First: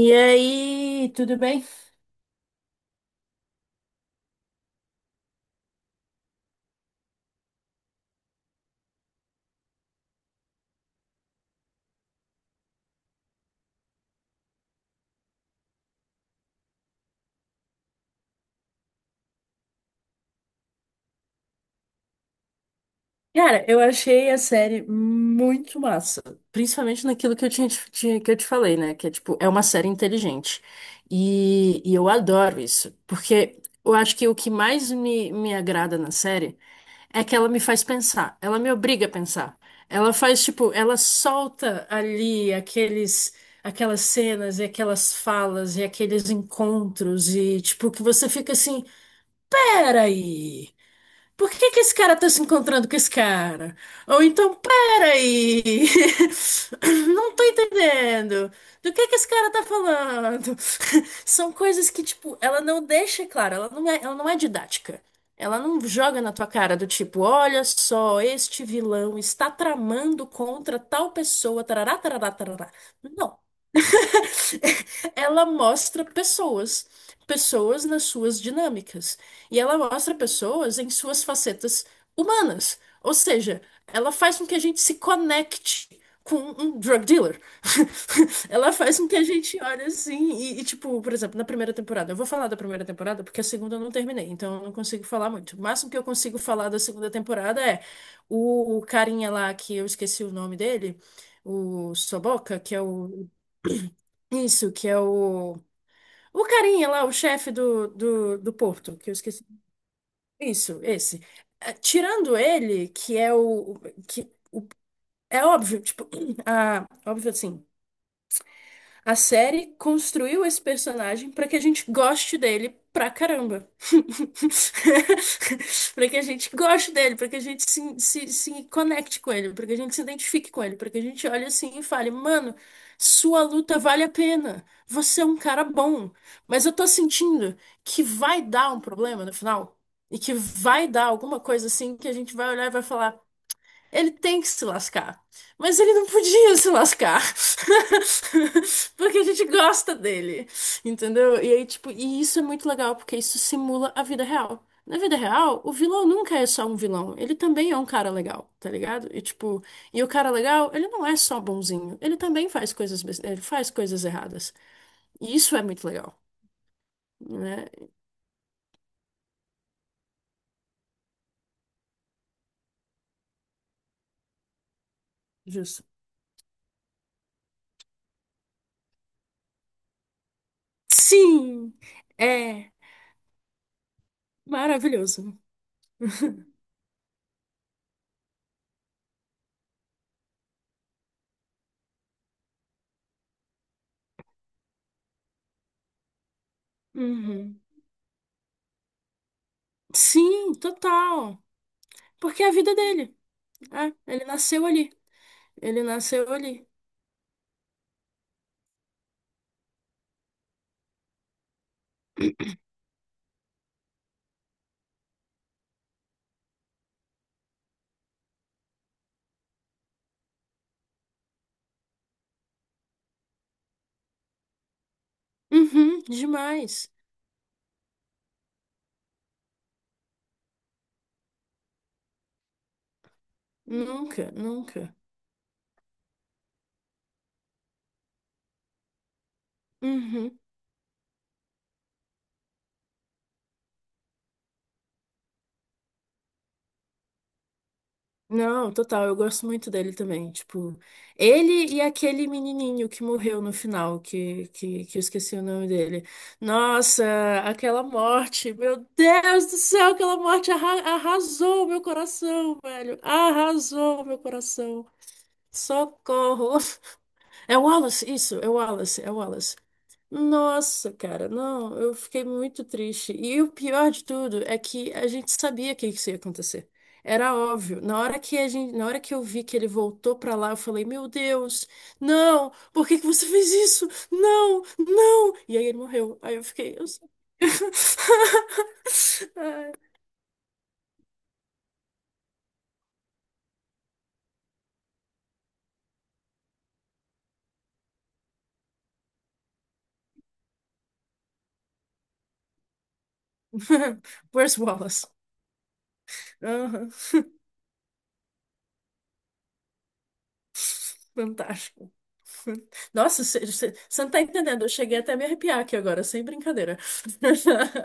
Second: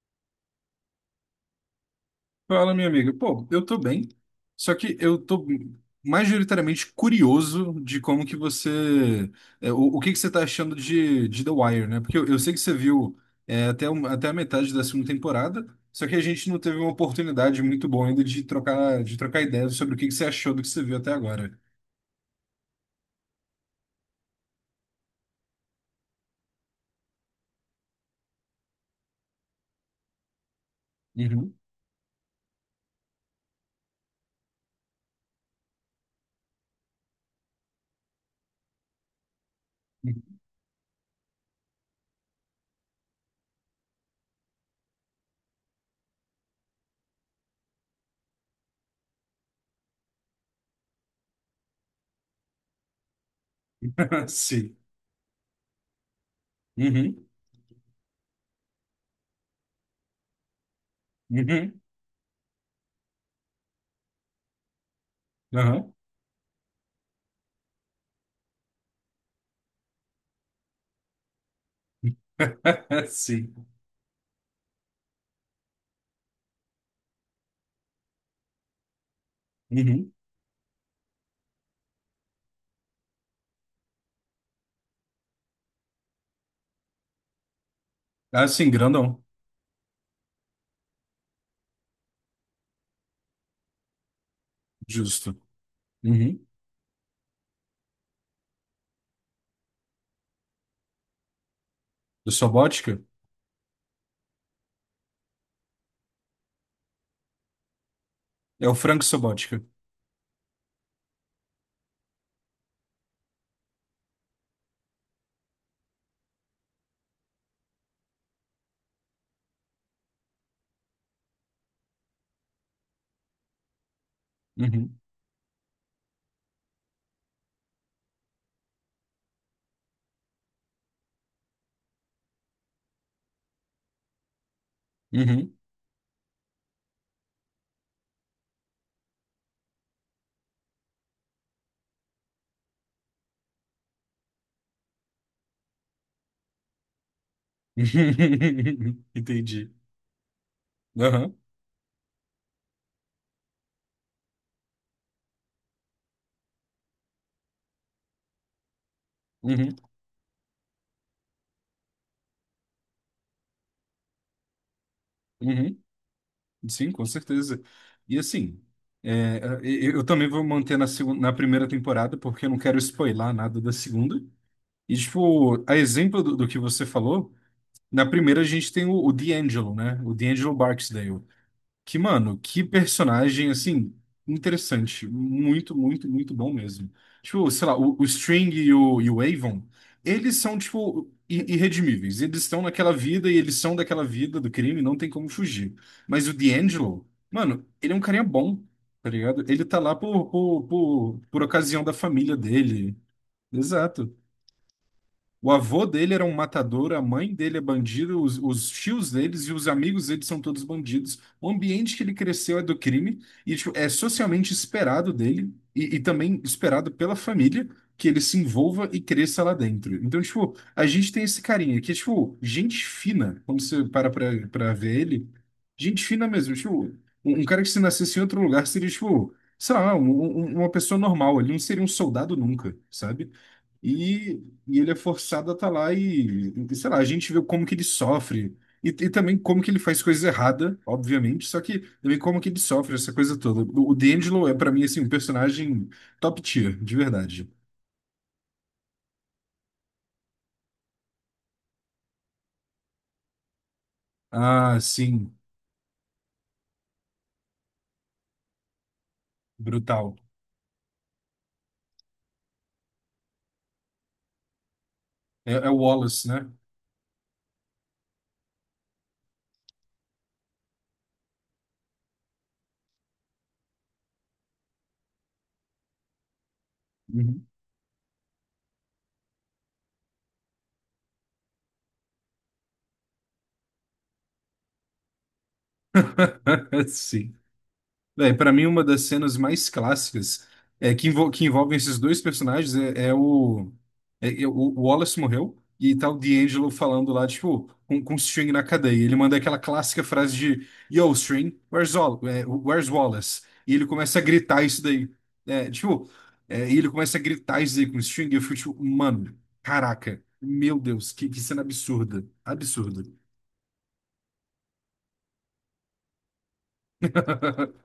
E aí, tudo bem? Fala, minha amiga. Pô, eu tô bem, só que eu tô majoritariamente curioso de como que você... o que que você tá achando de The Wire, né? Porque eu sei que você viu até, até a metade da segunda temporada, só que a gente não teve uma oportunidade muito boa ainda de trocar ideias sobre o que que você achou do que você viu até agora. Cara, eu achei a série muito massa, principalmente naquilo que eu tinha, te- tinha- que eu te falei, né? Que é tipo, é uma série inteligente. Uhum. E eu adoro isso, porque eu acho que o que mais me agrada na série é que ela me faz pensar, ela me obriga a pensar. Ela faz, tipo, ela solta ali aquelas cenas e aquelas falas e aqueles encontros e, tipo, que você fica assim, peraí. Por que que esse cara tá se encontrando com esse cara? Ou então, Sim. pera aí. Uhum. Não tô entendendo. Do que esse cara tá falando? São Uhum. coisas que, tipo, ela não deixa claro, ela não é didática. Ela não Aham. joga na tua cara do tipo, olha só, este vilão está tramando contra tal pessoa, tarará, tarará, tarará. Não, Sim. ela mostra pessoas, pessoas nas suas dinâmicas. E ela Uhum. mostra pessoas em suas facetas humanas. Ou seja, ela faz com que a gente se conecte com um drug dealer. Ah, sim, Ela faz com que grandão. a gente olhe assim e tipo, por exemplo, na primeira temporada. Eu vou falar da primeira temporada porque a segunda eu não terminei, então eu não consigo falar Justo. muito. O máximo que eu consigo Uhum. falar da segunda temporada é o carinha lá que eu esqueci o nome dele, o Do Soboca, que é Sobótica? o. Isso, que é o. O carinha lá, o chefe do É o porto, Frank que eu esqueci. Sobotka. Isso, esse. Tirando ele, que é o. Que é óbvio, tipo, ah, óbvio assim. A série construiu esse personagem pra que a gente goste dele pra caramba. Uhum. Pra que a gente goste dele, pra que a gente se conecte com ele, pra que a gente se identifique com ele, pra que a gente olhe assim e fale, mano, sua luta vale a pena. Você é um Uhum. cara bom. Mas eu tô sentindo que vai dar um problema no final. E que vai dar alguma coisa assim que a gente vai olhar e vai falar. Ele tem que se lascar. Mas ele não podia se lascar. Porque a gente Entendi. gosta dele. Aham. Entendeu? E aí, tipo, e isso é muito legal, porque isso simula a vida real. Na vida real, o vilão nunca é só um vilão. Ele também é um cara legal, tá ligado? E tipo, Uhum. e o cara legal, ele não é só bonzinho. Ele também faz coisas, ele faz coisas erradas. E isso é Uhum. muito legal, Sim, com certeza. né? E assim, eu também vou manter na primeira temporada, porque eu não quero spoilar nada da segunda. E, tipo, a Justo. exemplo do que você falou, na primeira a gente tem o D'Angelo, né? O D'Angelo Barksdale. Sim! Que, mano, que É personagem, assim, interessante. maravilhoso. Muito, muito, muito bom mesmo. Tipo, sei lá, o String e o Avon, eles são, tipo, irredimíveis. Eles estão naquela vida e eles são daquela vida do crime, não tem como fugir. Mas o D'Angelo, Uhum. mano, ele é um carinha bom, tá ligado? Ele tá lá Sim, total. por ocasião da família Porque é a vida dele. dele. Ah, Exato. ele nasceu ali. O Ele avô dele era um nasceu ali. matador, a mãe dele é bandido, os tios deles e os amigos deles são todos bandidos. O ambiente que ele cresceu é do crime e tipo, é socialmente esperado dele e também esperado pela família que ele se envolva e cresça lá dentro. Então, tipo, a gente tem esse carinha que é, tipo, gente fina, quando você para pra ver ele, Uhum, gente fina mesmo. Tipo, demais. Um cara que se nascesse em outro lugar seria, tipo, sei lá, uma pessoa normal, ele não seria um soldado nunca, sabe? Nunca, E ele é nunca. forçado a estar lá e, sei lá, a gente vê como que ele sofre. E também como que ele faz coisas Uhum. erradas, obviamente, só que também como que ele sofre essa coisa toda. O D'Angelo é, pra mim, assim, um personagem top tier, de verdade. Não, total, eu gosto muito dele também. Tipo, ele e aquele menininho que morreu no final, Ah, que eu sim, esqueci o nome dele. Nossa, aquela morte, meu Deus do céu, brutal. aquela morte arrasou meu coração, velho. Arrasou meu coração. É, é o Wallace, né? Socorro. É o Wallace, isso, é o Wallace, é o Wallace. Nossa, cara, não, eu fiquei muito triste. E o pior de tudo é que a gente sabia que isso ia acontecer. Era Uhum. óbvio. Na hora que eu vi que ele voltou pra lá, eu falei: "Meu Deus, não! Por que que você fez isso? Não, não!" E aí ele morreu. Aí eu fiquei, eu sei. Sim. Véi, pra mim, uma das cenas mais Ai. clássicas é que envolvem esses dois personagens é, é o. O Wallace morreu e tá o D'Angelo falando lá, tipo, com o String na cadeia. Ele manda aquela clássica frase de: "Yo, String, where's Wallace?" E ele começa a Where's gritar isso Wallace? daí. É, tipo, é, e ele Aham. começa a gritar isso daí com o String e eu fico tipo, mano, caraca, meu Deus, que cena Fantástico. absurda. Absurda. Nossa, você não tá entendendo. Eu cheguei até a me arrepiar aqui agora, sem brincadeira.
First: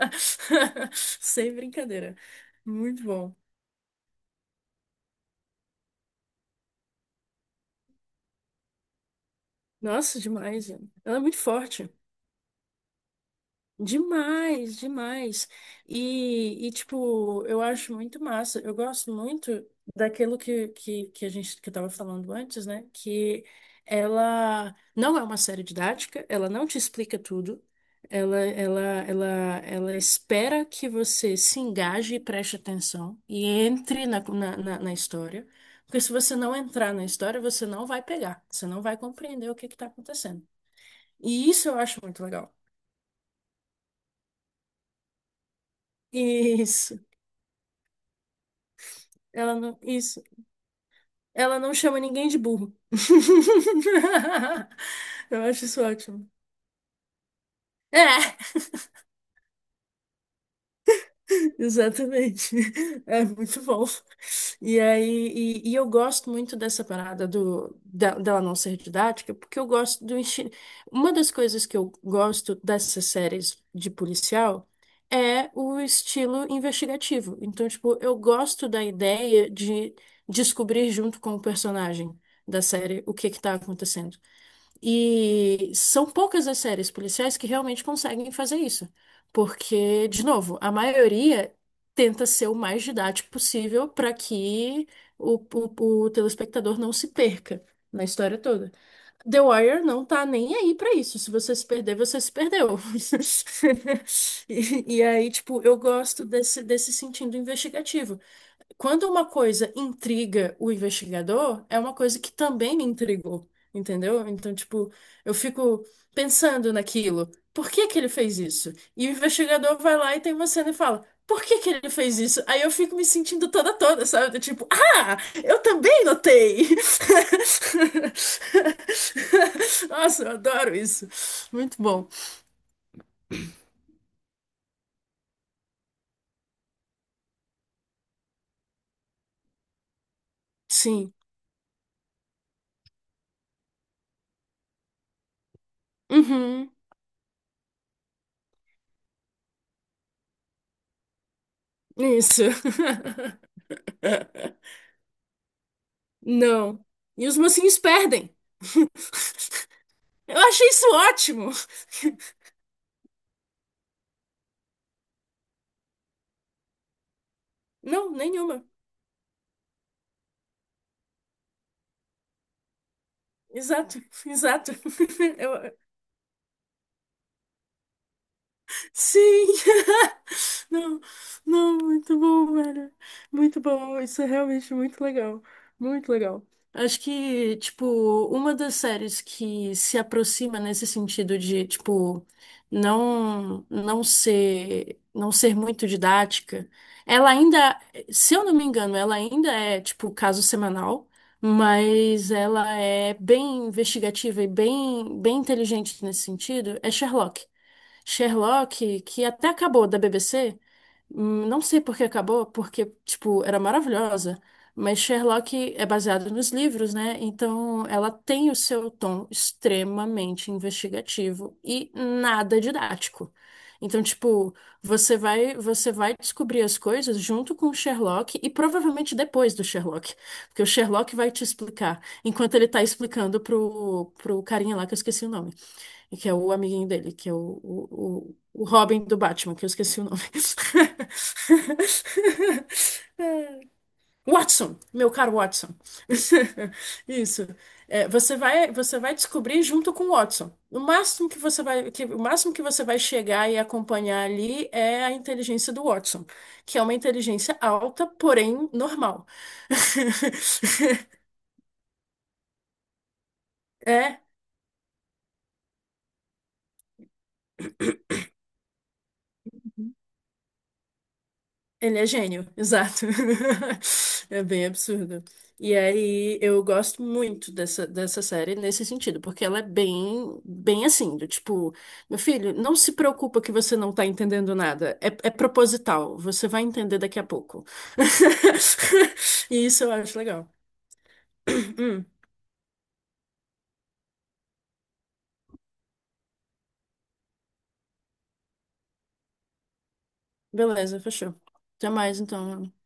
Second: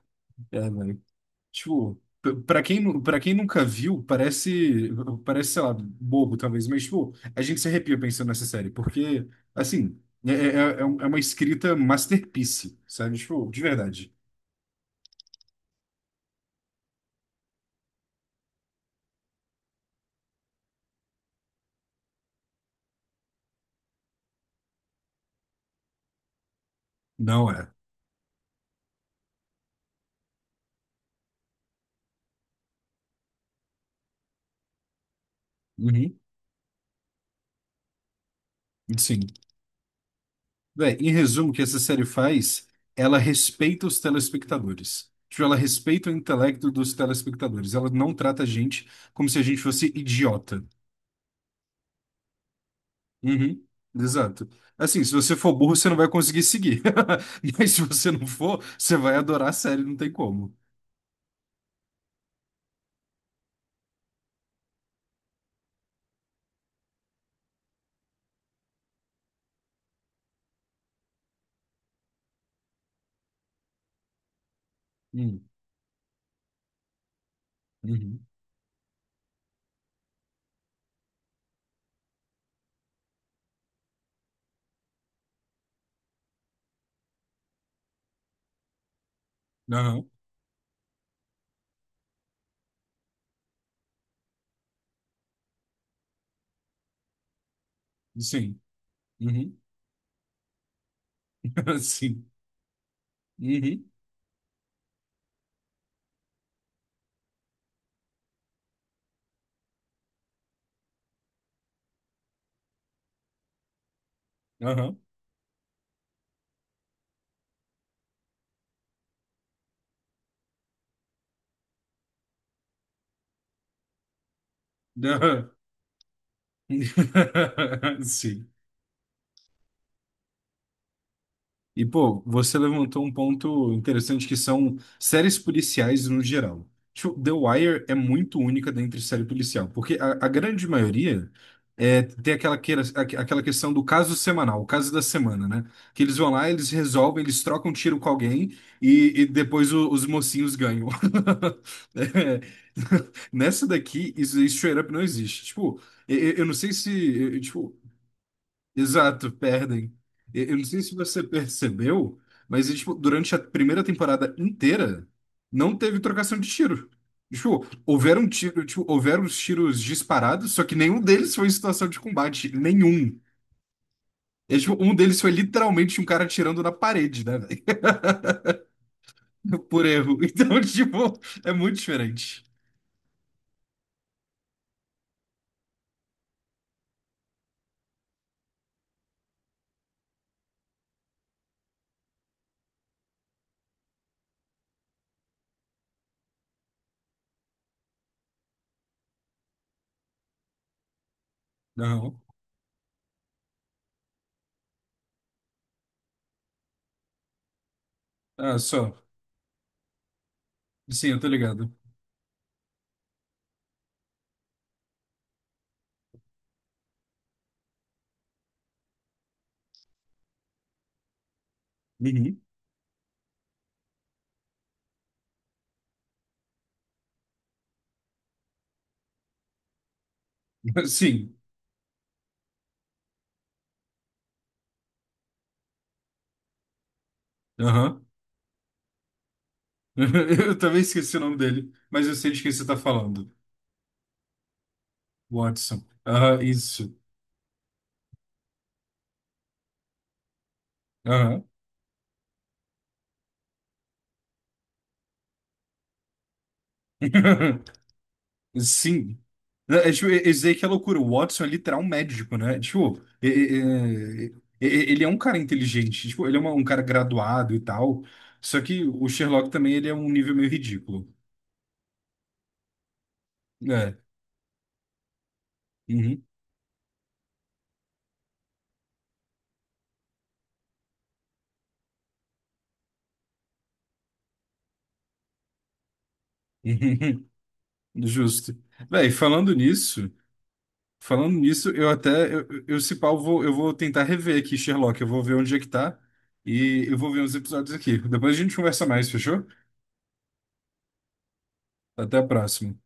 É, velho. Sem Tipo, brincadeira. Pra quem, Muito pra quem bom. nunca viu, parece, parece, sei lá, bobo talvez, mas, tipo, a gente se arrepia pensando nessa série, porque, assim, Nossa, demais. É Gente. É Ela uma é muito escrita forte. masterpiece, sabe? Tipo, de verdade. Demais, demais. E tipo, eu acho muito massa. Eu gosto muito daquilo que a gente que estava falando antes, né? Que ela não é uma série didática, ela não te explica Não tudo. é. Ela, ela, ela, ela espera que você se engaje e preste atenção e entre na na história. Porque se Uhum. você não entrar na história, você não vai pegar, você não vai Sim. compreender o que que está acontecendo. Véi, em E resumo, o que isso eu essa acho série muito legal. faz, ela respeita os telespectadores. Tipo, ela respeita o intelecto dos Isso. telespectadores. Ela não trata a gente como se a Ela gente não, fosse isso. idiota. Ela não chama ninguém de burro. Uhum, exato. Assim, se você Eu for acho burro, isso você não vai ótimo. conseguir seguir. Mas se você não É, for, você vai adorar a série, não tem como. exatamente. É muito bom. E aí, e eu gosto muito dessa parada dela não ser didática, porque eu gosto do estilo. Uma das coisas que eu gosto dessas séries de policial Hum, é o estilo investigativo. Então, tipo, eu uhum, gosto da ideia de descobrir junto com o personagem da série o que que tá acontecendo. E são poucas as séries policiais que realmente conseguem fazer isso. aham, Porque, de novo, a maioria tenta ser o mais didático possível para que o telespectador não se perca na história sim. toda. The Uhum, Wire não tá nem aí para isso. Se você se perder, você sim. se perdeu. Uhum, E aí, tipo, eu gosto desse sentido investigativo. Quando uma coisa intriga o investigador, é uma coisa que também me intrigou, entendeu? Então, tipo, aham, eu fico pensando naquilo. Por que que ele fez isso? E o investigador vai lá e tem uma cena e fala: Por que que ele fez isso? Aí eu fico me sentindo toda toda, sabe? Do tipo, ah, aham. eu também notei. Sim. Nossa, eu adoro isso. Muito E, bom. pô, você levantou um ponto interessante que são séries policiais no geral. Tipo, The Wire é muito única dentre série policial, porque a grande Sim. maioria é, tem aquela, aquela questão do caso semanal, o caso da semana, né? Que eles vão lá, eles Uhum. resolvem, eles trocam tiro com alguém e depois os mocinhos ganham. É. Isso. Nessa daqui, isso straight up não existe. Tipo, eu não sei Não. se. E os eu- tipo, mocinhos perdem. Exato, perdem. Eu Eu não achei sei isso se você ótimo. percebeu, mas tipo, durante a primeira temporada inteira não teve trocação de tiro. Tipo, Não, houveram tiro, nenhuma. tipo, houveram os tiros disparados, só que nenhum deles foi em situação de combate, nenhum. Exato, E, exato. tipo, um deles foi Eu- literalmente um cara atirando na parede, né, velho? Sim! Por erro. Então, Não, tipo, é muito não, muito diferente. bom, velho. Muito bom, isso é realmente muito legal. Muito legal. Acho que, tipo, uma das séries que se aproxima nesse sentido de, tipo, não ser muito didática, ela ainda, se eu não me engano, ela ainda é, tipo, caso semanal, Não. mas ela é bem investigativa e bem inteligente nesse sentido, é Sherlock. Ah, só. Sherlock, que até acabou da BBC. Sim, eu tô Não ligado. sei por que acabou, porque, tipo, era maravilhosa. Mas Sherlock é baseado nos livros, né? Então ela tem o seu tom extremamente investigativo e Uhum. nada didático. Então, tipo, você vai descobrir as coisas junto com o Sherlock e provavelmente depois do Sherlock, porque o Sherlock vai Sim. te explicar, enquanto ele tá explicando pro carinha lá que eu esqueci o nome que é o amiguinho dele, que é Aham. o, o Robin do Batman, que eu esqueci o nome. Eu também esqueci o nome dele, mas eu sei de quem você tá falando. Watson, meu caro Watson. Watson. Ah, isso. Isso. É, você vai descobrir junto com o Watson. Aham. O máximo que você vai chegar e acompanhar ali é a inteligência do Watson, que é uma inteligência alta, porém Sim. normal. É, tipo, tipo, é isso aí que é loucura. O Watson é literal um médico, né? Tipo, É, ele é um cara inteligente. Tipo, ele é um cara graduado e tal. Só que o Sherlock também ele é um nível meio ridículo. ele é gênio, exato. É. É bem absurdo. E Uhum. aí eu gosto muito dessa série nesse sentido, porque ela é bem assim, do tipo, meu filho, não se preocupa que você não tá entendendo nada. É, é proposital, você vai entender daqui a pouco. Justo. Véi, E isso eu acho legal. falando nisso, eu Hum, até, se pau, eu vou tentar rever aqui Sherlock. Eu vou ver onde é que tá e eu vou ver uns episódios aqui. Depois a gente conversa mais, fechou? beleza, fechou. Até Até mais a então. próxima.